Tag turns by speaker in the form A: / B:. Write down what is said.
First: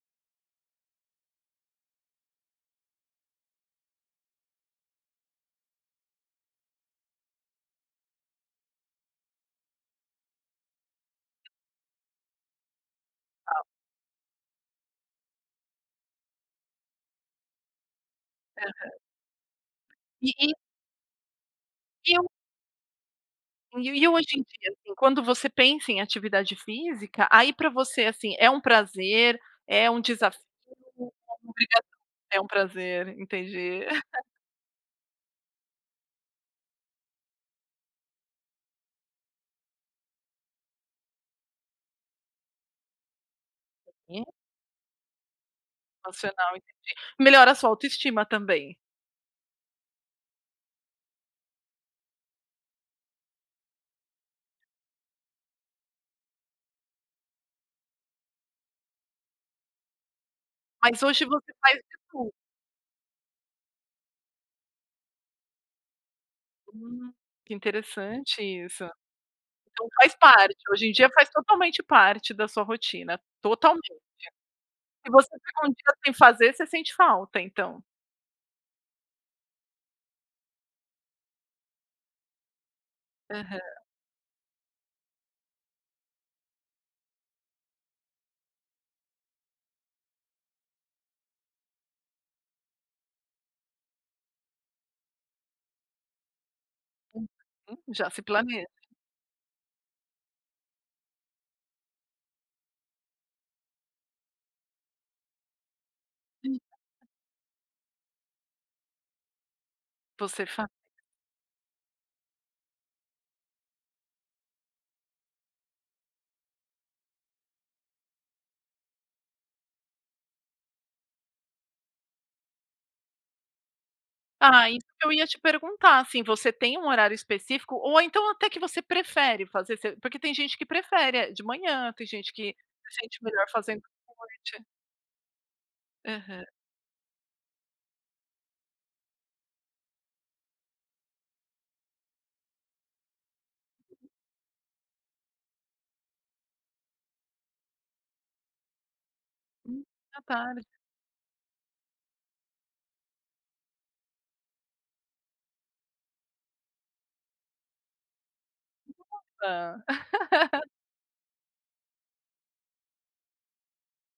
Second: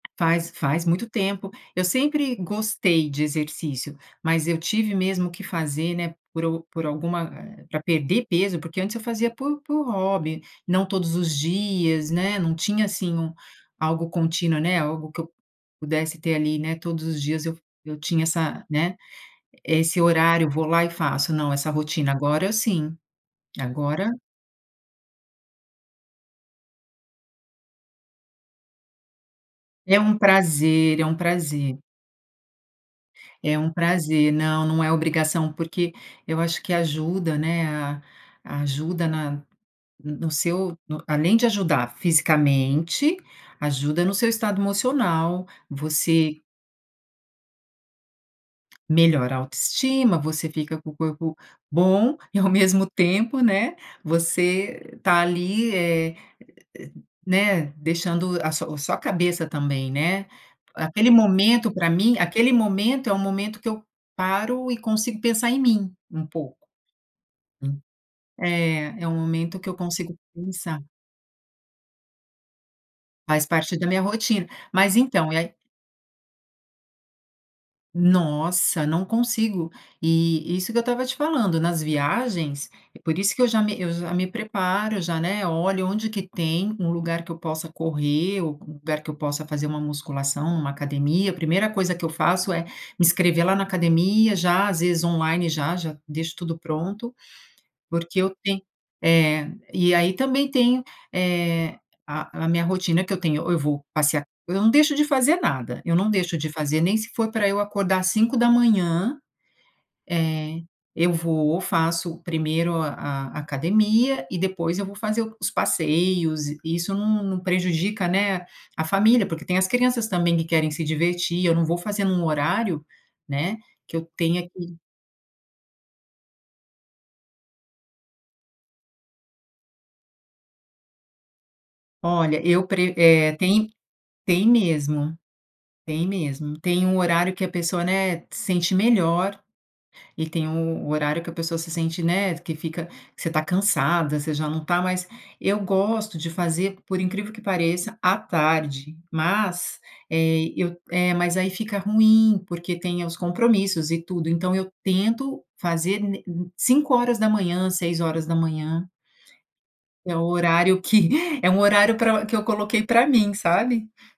A: Faz faz muito tempo. Eu sempre gostei de exercício. Mas eu tive mesmo que fazer, né, por u por alguma, eh, pra perder peso, porque antes eu fazia por por hobby, não todos os dias, né, não tinha, assim, um
B: Ao
A: algo contínuo, né, algo que eu pudesse ter ali, né, todos os dias eu eu tinha essa,
B: Uhum.
A: né, esse
B: E
A: horário:
B: e
A: "Vou lá e faço." Não, essa rotina
B: E o
A: agora, sim.
B: Uhum. E
A: Agora
B: o hoje em dia, assim, quando você pensa em atividade física, aí pra você, assim, é um prazer, é
A: É
B: um
A: um
B: desafio,
A: prazer,
B: é
A: é um
B: uma
A: prazer.
B: obrigação? É um prazer.
A: É um
B: Entendi.
A: prazer não, não é obrigação porque eu acho que ajuda, né, a ajuda na no no seu, no além de ajudar fisicamente, ajuda no
B: Sim.
A: seu estado emocional, você
B: Emocional, entendi. Melhora a sua autoestima também.
A: melhora a autoestima, você fica com o corpo bom e, ao mesmo tempo, né, você tá ali, eh, e e, né, deixando a su a sua cabeça também, né.
B: Mas
A: Aquele
B: hoje você
A: momento,
B: faz
A: pra
B: de
A: mim
B: tudo.
A: aquele momento é o momento que eu paro e consigo pensar em mim, um pouco.
B: Hum. Que
A: Hum.
B: interessante isso.
A: É, é um momento que eu
B: Então faz
A: consigo
B: parte.
A: pensar.
B: Hoje em dia faz totalmente parte da sua rotina,
A: Faz parte da
B: totalmente.
A: minha rotina. Mas,
B: Se você
A: então, e aí
B: ficar 1 dia sem fazer você sente falta, então.
A: Nossa, não consigo. E isso que eu estava te falando, nas viagens por isso que eu
B: Aham.
A: já me eu já me preparo, já, né, olho onde que tem um lugar que eu possa correr, ou um lugar que eu possa fazer uma musculação, uma academia a 1ª coisa que eu faço é me inscrever lá na academia já, às vezes online já já deixo tudo pronto,
B: Uhum. Já se
A: porque eu ten
B: planeja.
A: é. E aí também tenho, eh, a a minha rotina que eu tenho, ou eu vou passear eu não deixo de fazer nada. Eu não deixo de
B: Hum.
A: fazer, nem se for pra eu acordar às 5h,
B: Você
A: eh,
B: fa
A: eu vou, faço 1º a a academia e depois eu vou fazer o os passeios e isso não não prejudica, né, a família, porque tem as crianças também que querem se divertir eu não vou fazer num horário, né, que eu tenha
B: Ah,
A: que
B: isso que eu ia te perguntar, assim, você tem um horário específico, ou então até que você prefere fazer? Se porque tem gente que prefere é de manhã, tem gente
A: Olha,
B: que
A: eu pre
B: se sente
A: eh,
B: melhor
A: tem
B: fazendo à
A: tem
B: noite.
A: mesmo. Tem
B: Aham.
A: mesmo. Tem um horário que a pessoa, né, se sente melhor e tem u um horário que a pessoa se sente, né, que fica que você tá cansada, você já não tá mais eu gosto de fazer, por incrível que pareça, à tarde, mas,
B: Hum, à
A: eh,
B: tarde.
A: eu eh, mas aí fica ruim porque tem os compromissos e tudo. Então eu tento fazer n em 5h, 6h
B: Nossa.
A: que é o horário que é um horário pra que eu coloquei pra mim, sabe.